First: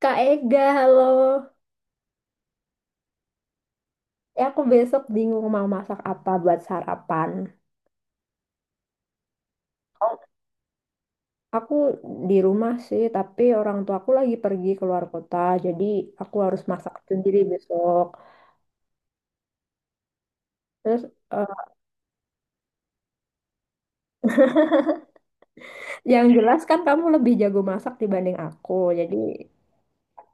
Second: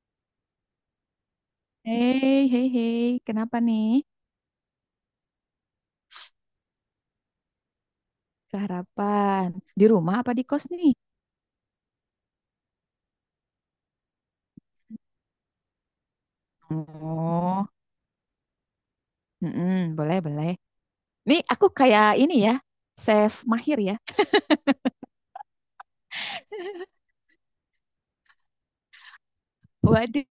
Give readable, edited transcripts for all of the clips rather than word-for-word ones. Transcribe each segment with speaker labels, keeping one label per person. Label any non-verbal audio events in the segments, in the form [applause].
Speaker 1: Kak Ega, halo.
Speaker 2: Hei, hei, hei, kenapa nih?
Speaker 1: Ya, aku besok bingung mau masak apa buat sarapan.
Speaker 2: Keharapan. Di rumah
Speaker 1: Oh.
Speaker 2: apa di kos nih?
Speaker 1: Aku di rumah sih, tapi orang tuaku lagi pergi keluar kota, jadi aku harus masak sendiri
Speaker 2: Oh,
Speaker 1: besok.
Speaker 2: mm-mm, boleh, boleh.
Speaker 1: Terus,
Speaker 2: Nih,
Speaker 1: eh,
Speaker 2: aku kayak ini ya, chef mahir ya.
Speaker 1: yang jelas kan
Speaker 2: [laughs]
Speaker 1: kamu lebih jago masak dibanding aku, jadi
Speaker 2: Waduh.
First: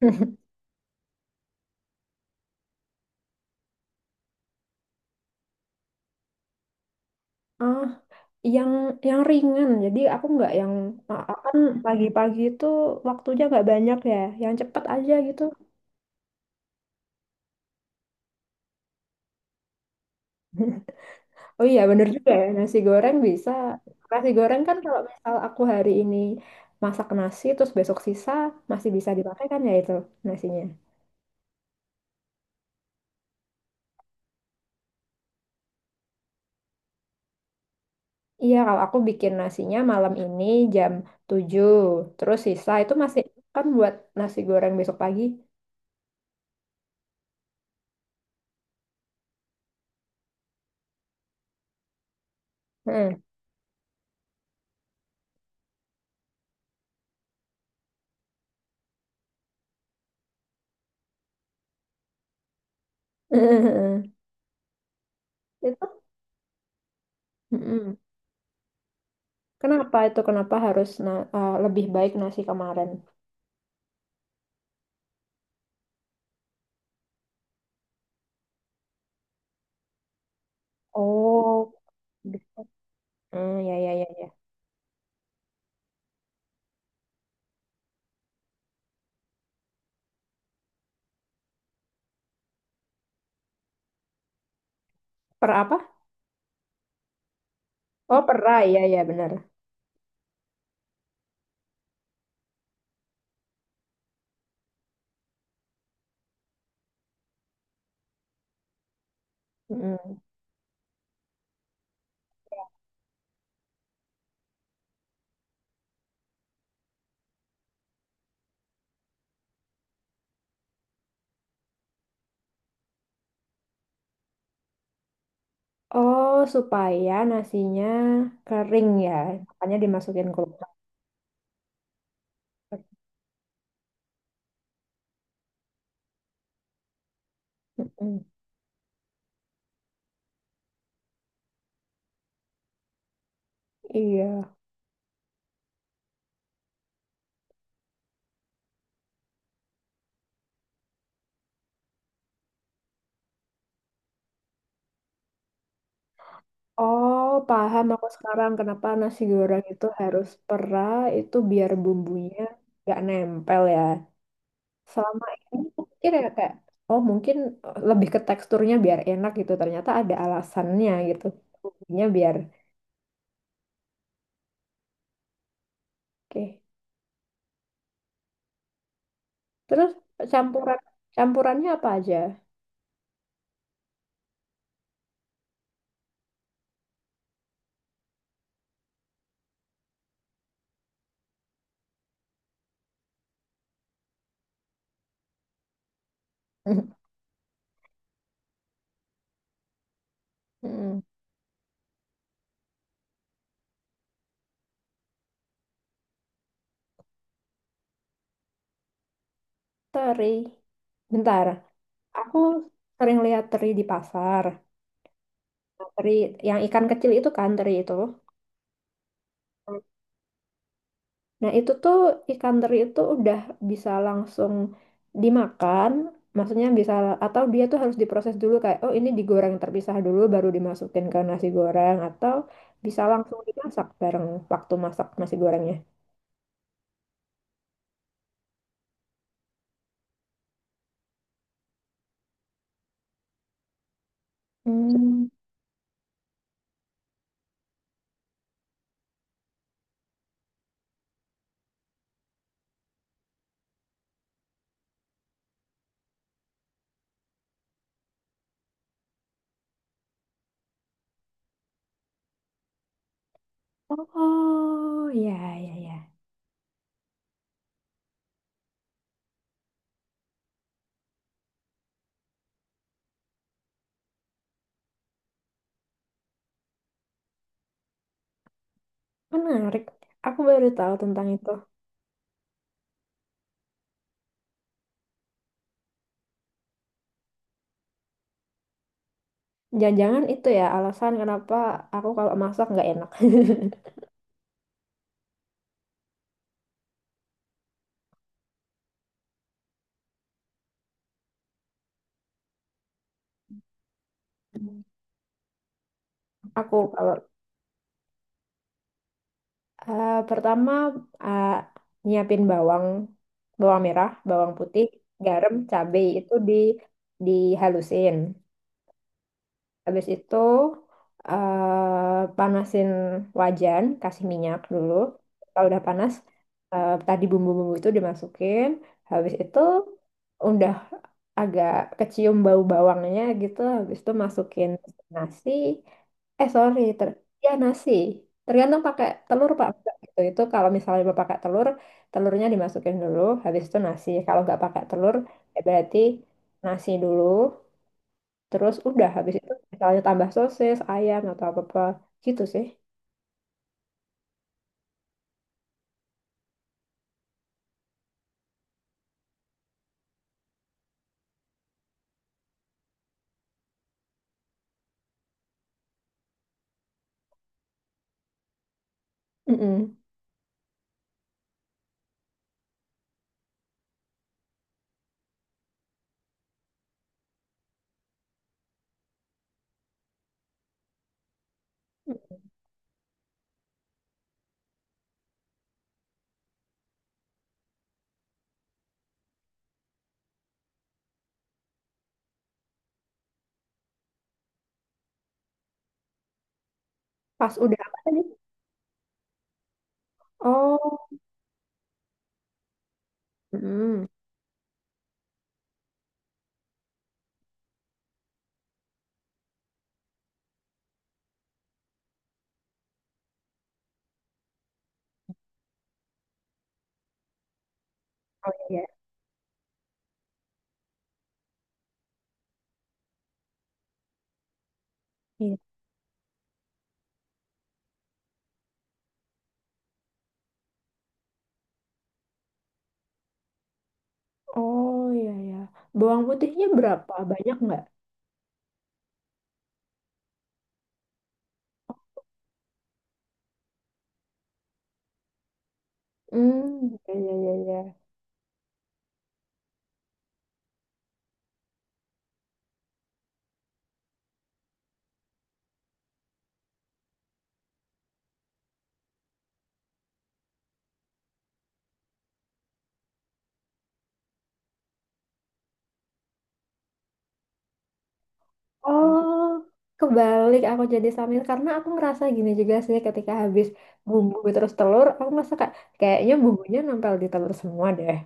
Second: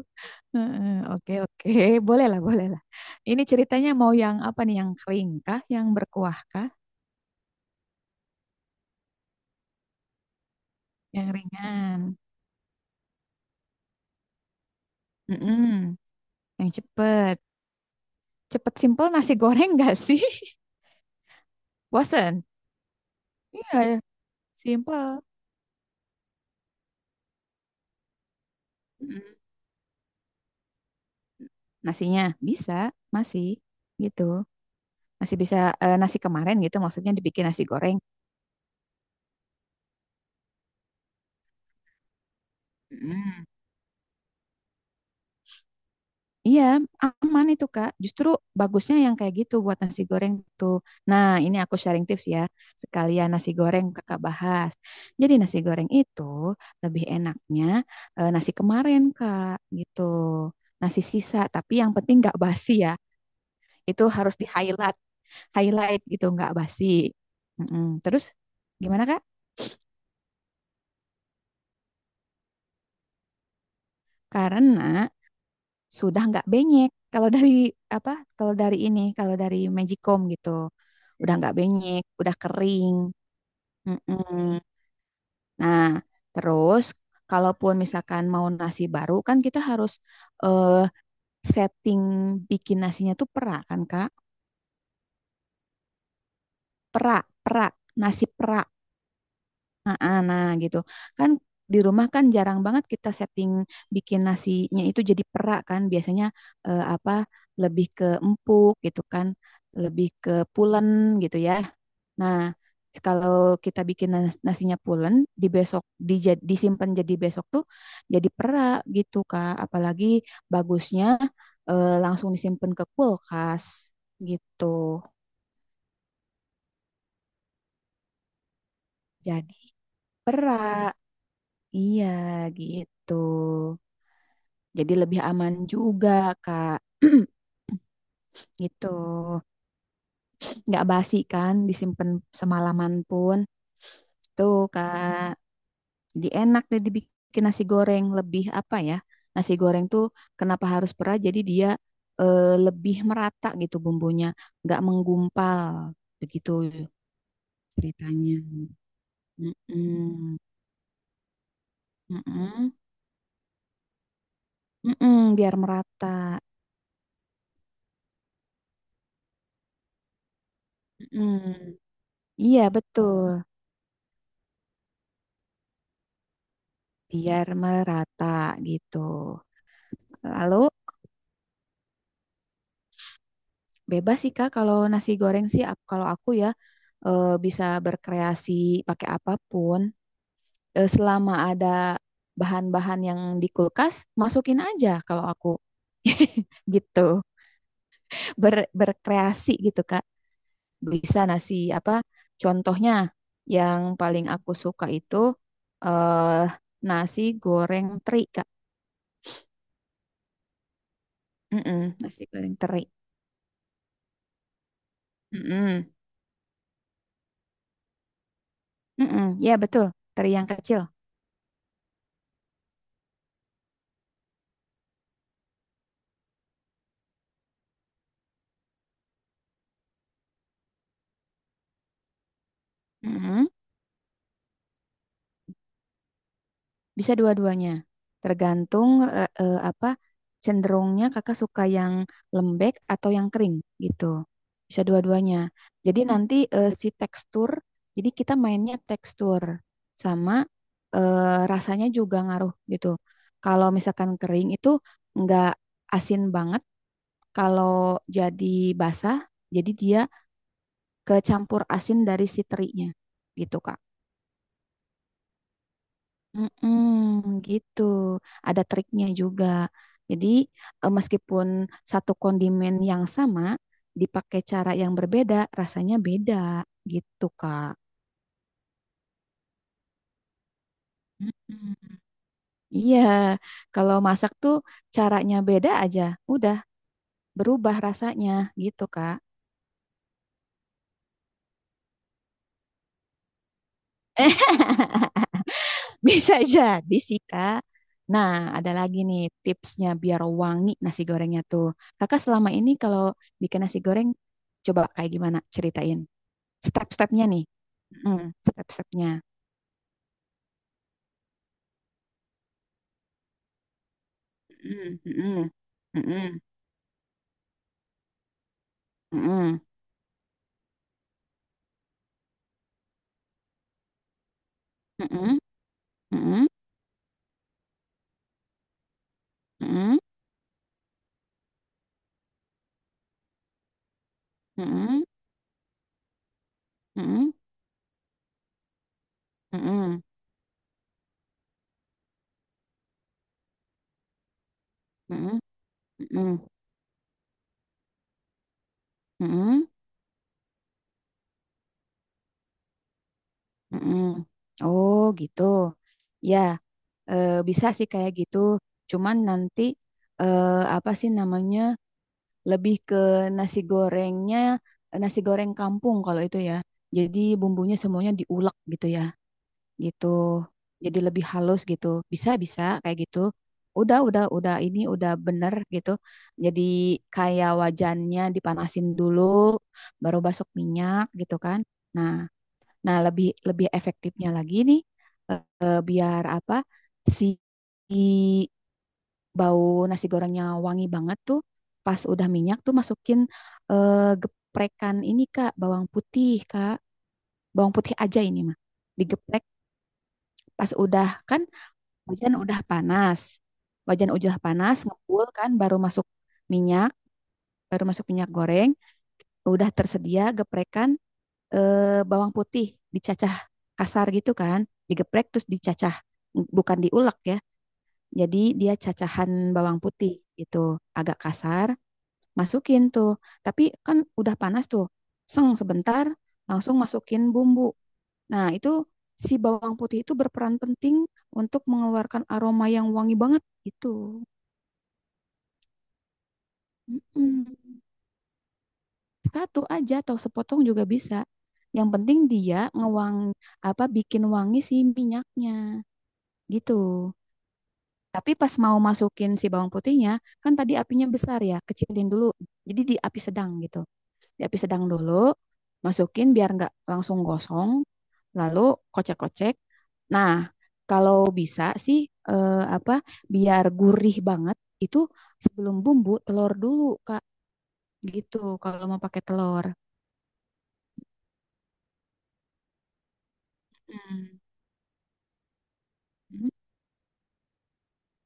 Speaker 1: [laughs]
Speaker 2: Heeh. Oke, oke. Boleh lah, boleh lah. Ini ceritanya mau yang apa nih? Yang kering kah? Yang berkuah kah?
Speaker 1: ah yang yang ringan. Jadi aku nggak yang ah,
Speaker 2: Yang
Speaker 1: kan
Speaker 2: ringan?
Speaker 1: pagi-pagi itu waktunya nggak banyak ya, yang cepet aja gitu.
Speaker 2: Mm-mm, yang cepet. Cepet simple nasi goreng gak sih?
Speaker 1: Oh iya,
Speaker 2: [laughs]
Speaker 1: bener juga
Speaker 2: Bosen?
Speaker 1: ya. Nasi goreng bisa.
Speaker 2: Iya,
Speaker 1: Nasi goreng kan kalau
Speaker 2: simple.
Speaker 1: misal aku hari ini masak nasi, terus besok sisa masih bisa dipakai kan ya itu nasinya.
Speaker 2: Nasinya bisa masih gitu, masih bisa, nasi kemarin gitu maksudnya, dibikin nasi goreng.
Speaker 1: Iya, kalau aku bikin nasinya malam ini jam 7 terus sisa itu masih
Speaker 2: Mm.
Speaker 1: kan buat nasi goreng besok pagi.
Speaker 2: Iya, aman itu Kak. Justru bagusnya yang kayak gitu buat nasi goreng tuh. Nah, ini aku sharing tips ya.
Speaker 1: Heeh.
Speaker 2: Sekalian nasi goreng Kakak bahas. Jadi nasi goreng itu lebih enaknya nasi kemarin Kak, gitu. Nasi sisa, tapi yang penting nggak basi ya. Itu
Speaker 1: [laughs]
Speaker 2: harus di highlight,
Speaker 1: Itu
Speaker 2: highlight gitu, nggak basi.
Speaker 1: mm-mm.
Speaker 2: Mm-mm. Terus gimana Kak?
Speaker 1: Kenapa itu? Kenapa harus lebih baik nasi kemarin?
Speaker 2: Karena sudah nggak benyek. Kalau dari apa? Kalau dari ini, kalau dari Magicom gitu, udah nggak
Speaker 1: Oh,
Speaker 2: benyek, udah
Speaker 1: gitu.
Speaker 2: kering.
Speaker 1: Hmm, ya, ya, ya, ya.
Speaker 2: Mm-mm. Nah, terus kalaupun misalkan mau nasi baru, kan kita harus eh, setting bikin nasinya tuh perak kan Kak?
Speaker 1: Per apa?
Speaker 2: Perak, perak,
Speaker 1: Oh,
Speaker 2: nasi
Speaker 1: per
Speaker 2: perak.
Speaker 1: ya, ya, benar.
Speaker 2: Nah, nah gitu. Kan di rumah kan jarang banget kita setting bikin nasinya itu jadi perak kan. Biasanya eh, apa lebih ke empuk gitu kan, lebih ke pulen gitu ya. Nah, kalau kita bikin nasinya pulen, di besok disimpan, jadi besok tuh jadi perak gitu Kak. Apalagi bagusnya langsung disimpan ke kulkas gitu.
Speaker 1: Oh, supaya nasinya kering ya,
Speaker 2: Jadi
Speaker 1: makanya dimasukin kulkas.
Speaker 2: perak. Iya, gitu. Jadi lebih aman juga, Kak. [clears throat]
Speaker 1: Mm-mm.
Speaker 2: Gitu. Nggak basi kan, disimpan semalaman pun.
Speaker 1: Iya.
Speaker 2: Tuh, Kak. Jadi enak deh dibikin nasi goreng, lebih apa ya? Nasi goreng tuh kenapa harus perah? Jadi dia lebih merata gitu bumbunya, nggak menggumpal. Begitu
Speaker 1: Oh, paham aku
Speaker 2: ceritanya.
Speaker 1: sekarang kenapa nasi goreng itu harus
Speaker 2: Mm-mm.
Speaker 1: pera itu biar bumbunya
Speaker 2: Mm-mm.
Speaker 1: nggak nempel ya. Selama
Speaker 2: Mm-mm, biar
Speaker 1: ini aku pikir ya
Speaker 2: merata.
Speaker 1: kayak, oh mungkin lebih ke teksturnya biar enak gitu. Ternyata ada alasannya gitu.
Speaker 2: Mm-mm.
Speaker 1: Bumbunya biar
Speaker 2: Iya, betul.
Speaker 1: oke.
Speaker 2: Biar merata gitu.
Speaker 1: Terus
Speaker 2: Lalu
Speaker 1: campuran campurannya apa aja?
Speaker 2: bebas sih Kak kalau nasi goreng sih, kalau aku ya, bisa berkreasi pakai apapun. Selama ada bahan-bahan yang di kulkas, masukin aja kalau aku. [laughs] Gitu.
Speaker 1: [laughs]
Speaker 2: Berkreasi gitu Kak,
Speaker 1: Mm.
Speaker 2: bisa nasi apa, contohnya yang paling aku suka itu eh nasi goreng teri Kak.
Speaker 1: Teri. Bentar,
Speaker 2: Mm-mm, nasi
Speaker 1: aku
Speaker 2: goreng teri.
Speaker 1: sering lihat teri di pasar. Nah,
Speaker 2: Mm-mm,
Speaker 1: teri yang ikan kecil itu kan teri itu.
Speaker 2: mm-mm. Ya betul, teri yang kecil.
Speaker 1: Nah, itu tuh ikan teri itu udah bisa langsung dimakan. Maksudnya bisa atau dia tuh harus diproses dulu kayak oh ini digoreng terpisah dulu baru dimasukin ke nasi goreng atau bisa langsung
Speaker 2: Mm-mm.
Speaker 1: dimasak bareng waktu masak nasi gorengnya.
Speaker 2: Bisa dua-duanya. Tergantung apa, cenderungnya kakak suka yang lembek atau yang kering gitu. Bisa
Speaker 1: Hmm.
Speaker 2: dua-duanya. Jadi nanti si tekstur, jadi kita mainnya tekstur sama rasanya juga ngaruh gitu. Kalau misalkan kering itu nggak asin banget. Kalau jadi basah, jadi dia kecampur asin dari si terinya gitu, Kak.
Speaker 1: Oh, ya ya ya.
Speaker 2: Mm-mm, gitu. Ada triknya juga. Jadi, meskipun satu kondimen yang sama, dipakai cara yang berbeda, rasanya beda gitu, Kak.
Speaker 1: Menarik. Aku baru tahu tentang itu.
Speaker 2: Mm-mm. Iya, kalau masak tuh caranya beda aja. Udah, berubah rasanya gitu, Kak.
Speaker 1: Jangan-jangan itu ya alasan kenapa aku kalau masak nggak enak. [laughs]
Speaker 2: Eh, [laughs] bisa jadi sih, Kak. Nah, ada lagi nih tipsnya biar wangi nasi gorengnya tuh. Kakak selama ini kalau bikin nasi goreng coba kayak gimana? Ceritain.
Speaker 1: Aku kalau
Speaker 2: Step-stepnya nih. Mhm, step-stepnya.
Speaker 1: pertama eh, nyiapin bawang, bawang merah, bawang putih,
Speaker 2: Mhm, mhm,
Speaker 1: garam, cabai itu
Speaker 2: mhm,
Speaker 1: dihalusin.
Speaker 2: mhm,
Speaker 1: Habis itu panasin wajan, kasih minyak dulu. Kalau udah panas,
Speaker 2: mhm,
Speaker 1: tadi bumbu-bumbu itu dimasukin. Habis itu
Speaker 2: mhm,
Speaker 1: udah agak kecium bau bawangnya gitu. Habis itu masukin
Speaker 2: mhm,
Speaker 1: nasi. Eh sorry,
Speaker 2: mhm,
Speaker 1: ter
Speaker 2: mhm,
Speaker 1: ya nasi. Tergantung pakai telur pak enggak
Speaker 2: mhm,
Speaker 1: gitu. Itu kalau misalnya mau pakai telur, telurnya dimasukin dulu. Habis itu nasi. Kalau nggak pakai telur,
Speaker 2: mhm,
Speaker 1: ya berarti
Speaker 2: mhm,
Speaker 1: nasi dulu. Terus udah habis itu
Speaker 2: mhm,
Speaker 1: misalnya tambah sosis, ayam atau apa-apa gitu sih.
Speaker 2: mhm. Oh, gitu. Ya, bisa sih kayak gitu. Cuman nanti eh, apa sih namanya? Lebih ke nasi gorengnya, nasi goreng kampung kalau itu ya. Jadi bumbunya semuanya diulek gitu ya.
Speaker 1: Mm-mm.
Speaker 2: Gitu. Jadi lebih halus gitu. Bisa, bisa kayak gitu. Udah, ini udah bener gitu. Jadi kayak wajannya dipanasin dulu, baru basok minyak gitu kan. Nah, nah lebih lebih efektifnya lagi nih, biar apa si si bau nasi gorengnya wangi banget tuh, pas udah minyak tuh masukin eh, geprekan ini Kak.
Speaker 1: Pas
Speaker 2: Bawang
Speaker 1: udah
Speaker 2: putih
Speaker 1: apa
Speaker 2: aja
Speaker 1: tadi?
Speaker 2: ini mah. Digeprek pas
Speaker 1: Oh,
Speaker 2: udah kan, wajan udah panas.
Speaker 1: mm-mm.
Speaker 2: Wajan udah panas, ngebul kan, minyak, baru masuk minyak goreng, udah tersedia geprekan bawang putih dicacah kasar gitu kan, digeprek terus dicacah, bukan diulek ya. Jadi
Speaker 1: Oh
Speaker 2: dia
Speaker 1: iya.
Speaker 2: cacahan bawang putih gitu, agak kasar, masukin tuh. Tapi kan udah panas tuh. Seng
Speaker 1: Iya.
Speaker 2: sebentar, langsung masukin bumbu. Nah, itu si bawang putih itu berperan penting untuk mengeluarkan aroma yang wangi banget gitu.
Speaker 1: Oh iya ya. Bawang putihnya berapa? Banyak
Speaker 2: Mm-mm.
Speaker 1: nggak?
Speaker 2: Satu aja atau sepotong juga bisa. Yang penting dia ngewang, apa, bikin wangi si minyaknya gitu.
Speaker 1: Hmm, iya iya iya. Iya.
Speaker 2: Tapi pas mau masukin si bawang putihnya, kan tadi apinya besar ya, kecilin dulu. Jadi di api sedang gitu. Di api sedang dulu, masukin biar nggak langsung gosong. Lalu kocek-kocek. Nah, kalau bisa sih eh, apa biar gurih banget itu, sebelum bumbu telur dulu, Kak. Gitu kalau mau pakai
Speaker 1: Oh,
Speaker 2: telur.
Speaker 1: kebalik aku jadi samir karena aku ngerasa gini juga sih ketika habis
Speaker 2: Hmm.
Speaker 1: bumbu terus telur, aku ngerasa kayak kayaknya bumbunya nempel di telur semua deh.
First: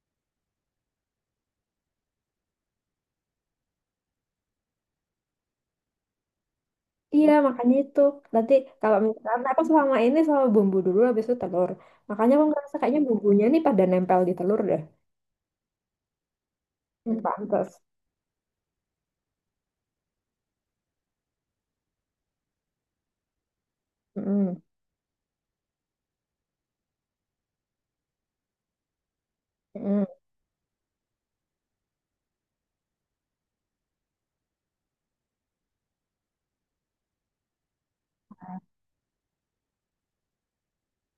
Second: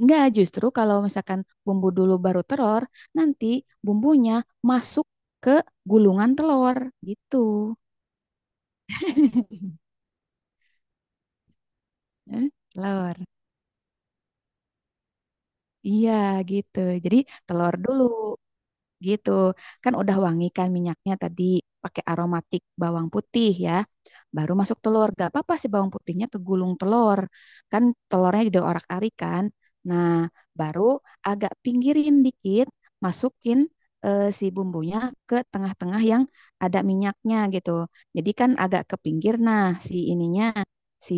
Speaker 2: Enggak, justru kalau misalkan bumbu dulu baru telur, nanti bumbunya masuk ke gulungan telur
Speaker 1: Iya,
Speaker 2: gitu.
Speaker 1: makanya itu. Nanti kalau misalkan aku
Speaker 2: [laughs]
Speaker 1: selama ini selalu bumbu dulu habis itu telur. Makanya aku ngerasa kayaknya
Speaker 2: Telur.
Speaker 1: bumbunya nih pada nempel di telur deh.
Speaker 2: Iya, gitu. Jadi
Speaker 1: Hmm,
Speaker 2: telur
Speaker 1: pantes.
Speaker 2: dulu. Gitu. Kan udah wangi kan minyaknya tadi, pakai aromatik bawang putih ya. Baru
Speaker 1: Mm-mm.
Speaker 2: masuk telur. Gak apa-apa sih bawang putihnya kegulung telur. Kan telurnya diorak-arik kan.
Speaker 1: Mm-mm.
Speaker 2: Nah, baru agak pinggirin dikit, masukin si bumbunya ke tengah-tengah yang ada minyaknya gitu. Jadi kan agak ke pinggir, nah si ininya, si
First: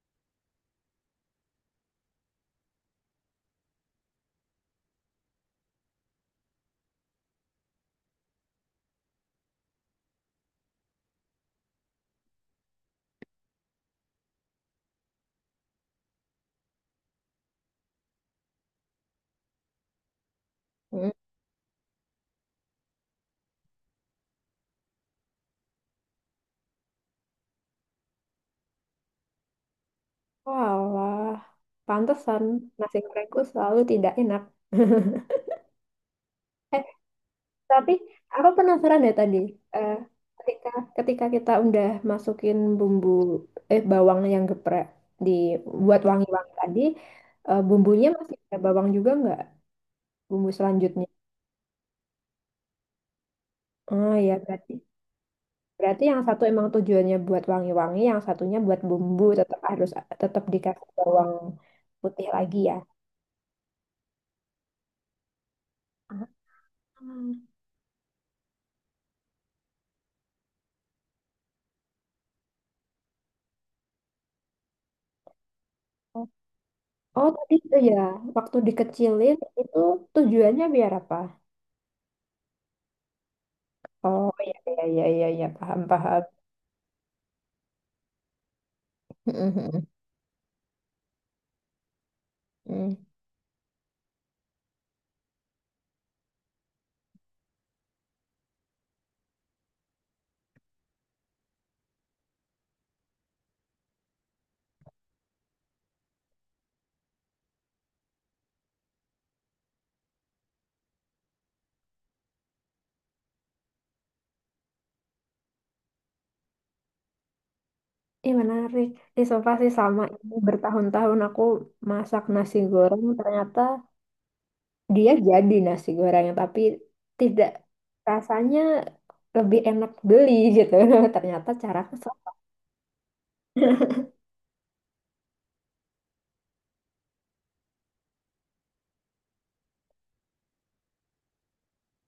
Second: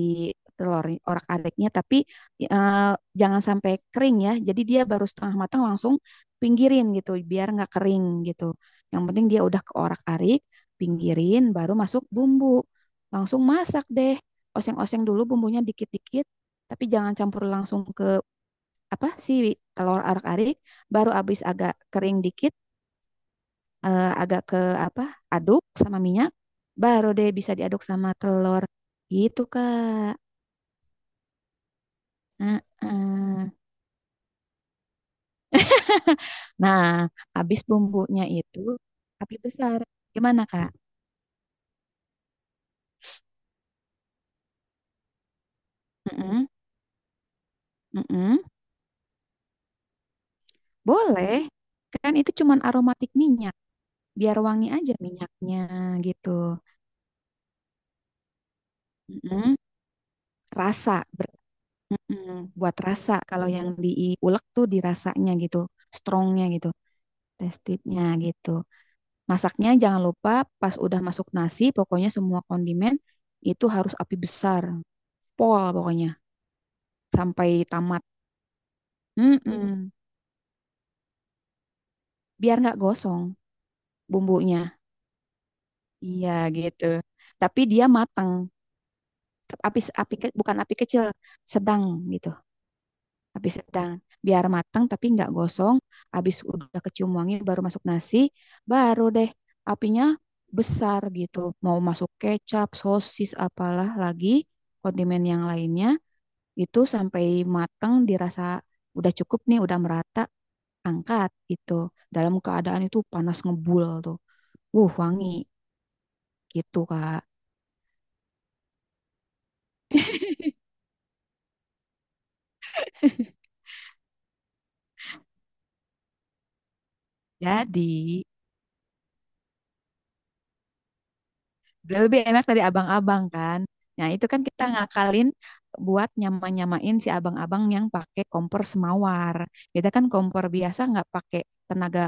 Speaker 2: telur orak-ariknya, tapi eh, jangan sampai kering ya. Jadi dia baru setengah matang langsung pinggirin gitu biar nggak kering gitu. Yang penting dia udah keorak-arik, pinggirin, baru masuk bumbu. Langsung masak deh. Oseng-oseng dulu bumbunya dikit-dikit, tapi jangan campur langsung ke apa, si telur arak-arik, baru
Speaker 1: Mm-mm.
Speaker 2: abis agak kering dikit, agak ke apa? Aduk sama minyak, baru deh bisa diaduk sama telur. Gitu, Kak.
Speaker 1: Walah, pantesan
Speaker 2: Heeh.
Speaker 1: nasi gorengku selalu tidak enak. [laughs] Eh,
Speaker 2: Nah, habis
Speaker 1: tapi
Speaker 2: bumbunya
Speaker 1: aku
Speaker 2: itu
Speaker 1: penasaran deh
Speaker 2: api
Speaker 1: tadi.
Speaker 2: besar.
Speaker 1: Eh,
Speaker 2: Gimana,
Speaker 1: ketika
Speaker 2: Kak?
Speaker 1: ketika kita udah masukin bumbu bawang yang geprek di buat
Speaker 2: Mm-mm,
Speaker 1: wangi-wangi tadi, bumbunya masih
Speaker 2: mm-mm.
Speaker 1: ada bawang juga nggak? Bumbu selanjutnya.
Speaker 2: Boleh, kan itu cuman aromatik minyak,
Speaker 1: Oh
Speaker 2: biar
Speaker 1: ya
Speaker 2: wangi
Speaker 1: berarti.
Speaker 2: aja minyaknya
Speaker 1: Berarti yang
Speaker 2: gitu.
Speaker 1: satu emang tujuannya buat wangi-wangi, yang satunya buat bumbu,
Speaker 2: Mm-mm.
Speaker 1: tetap dikasih
Speaker 2: Rasa,
Speaker 1: bawang
Speaker 2: ber-
Speaker 1: putih
Speaker 2: mm-mm.
Speaker 1: lagi ya.
Speaker 2: Buat rasa kalau yang diulek tuh dirasanya gitu,
Speaker 1: Ah.
Speaker 2: strongnya gitu, testednya gitu. Masaknya jangan lupa, pas udah masuk nasi, pokoknya semua kondimen itu harus api besar, pol pokoknya
Speaker 1: Oh, oh, tadi
Speaker 2: sampai
Speaker 1: itu ya,
Speaker 2: tamat.
Speaker 1: waktu dikecilin itu
Speaker 2: Mm-mm.
Speaker 1: tujuannya biar apa?
Speaker 2: Biar nggak gosong
Speaker 1: Oh iya
Speaker 2: bumbunya.
Speaker 1: iya iya iya, iya. Paham paham.
Speaker 2: Iya gitu. Tapi dia matang. Api
Speaker 1: [laughs]
Speaker 2: api bukan api kecil, sedang gitu.
Speaker 1: Hmm.
Speaker 2: Api sedang, biar matang tapi nggak gosong. Habis udah kecium wangi baru masuk nasi, baru deh apinya besar gitu, mau masuk kecap, sosis, apalah lagi kondimen yang lainnya, itu sampai matang dirasa udah cukup nih, udah merata, angkat gitu. Dalam keadaan itu panas ngebul tuh, wuh wangi gitu Kak.
Speaker 1: Ih menarik. Ih sumpah sih sama ini bertahun-tahun aku masak nasi goreng ternyata dia jadi nasi gorengnya tapi tidak
Speaker 2: [laughs] Jadi
Speaker 1: rasanya lebih enak beli gitu. [laughs] Ternyata cara
Speaker 2: dia
Speaker 1: kesel.
Speaker 2: lebih enak dari abang-abang kan. Nah, itu kan kita ngakalin buat nyama-nyamain si abang-abang yang pakai kompor semawar. Kita kan kompor biasa, nggak pakai tenaga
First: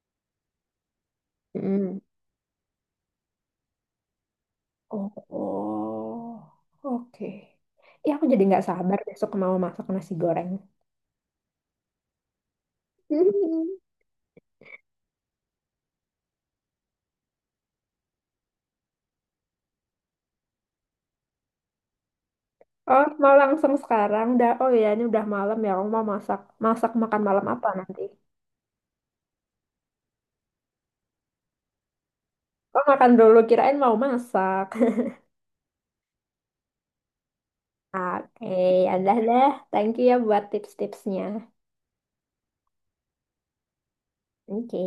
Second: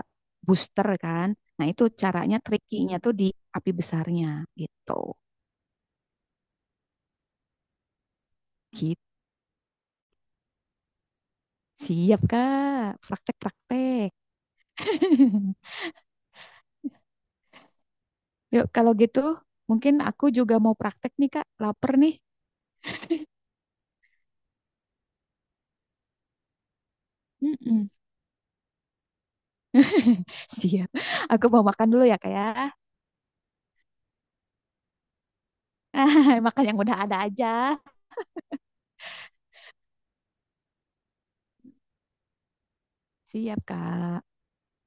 Speaker 2: booster kan. Nah, itu
Speaker 1: Mm.
Speaker 2: caranya, trikinya tuh di api besarnya gitu.
Speaker 1: Oh, oh, oke. Ya aku jadi nggak sabar
Speaker 2: Gitu.
Speaker 1: besok mau masak nasi goreng.
Speaker 2: Siap, Kak.
Speaker 1: [laughs] Hmm.
Speaker 2: Praktek-praktek. [laughs] Yuk, kalau gitu mungkin aku juga mau praktek nih, Kak. Laper nih.
Speaker 1: Oh, mau langsung sekarang dah. Oh ya, ini udah malam ya. Aku mau masak. Masak makan malam apa
Speaker 2: Mm-mm.
Speaker 1: nanti?
Speaker 2: [laughs] Siap. Aku mau makan dulu ya, Kak ya.
Speaker 1: Oh, makan dulu. Kirain mau masak.
Speaker 2: [laughs] Makan yang udah ada aja.
Speaker 1: [laughs] Oke, ya udah deh. Thank you ya buat tips-tipsnya.
Speaker 2: Siap, Kak.
Speaker 1: Oke.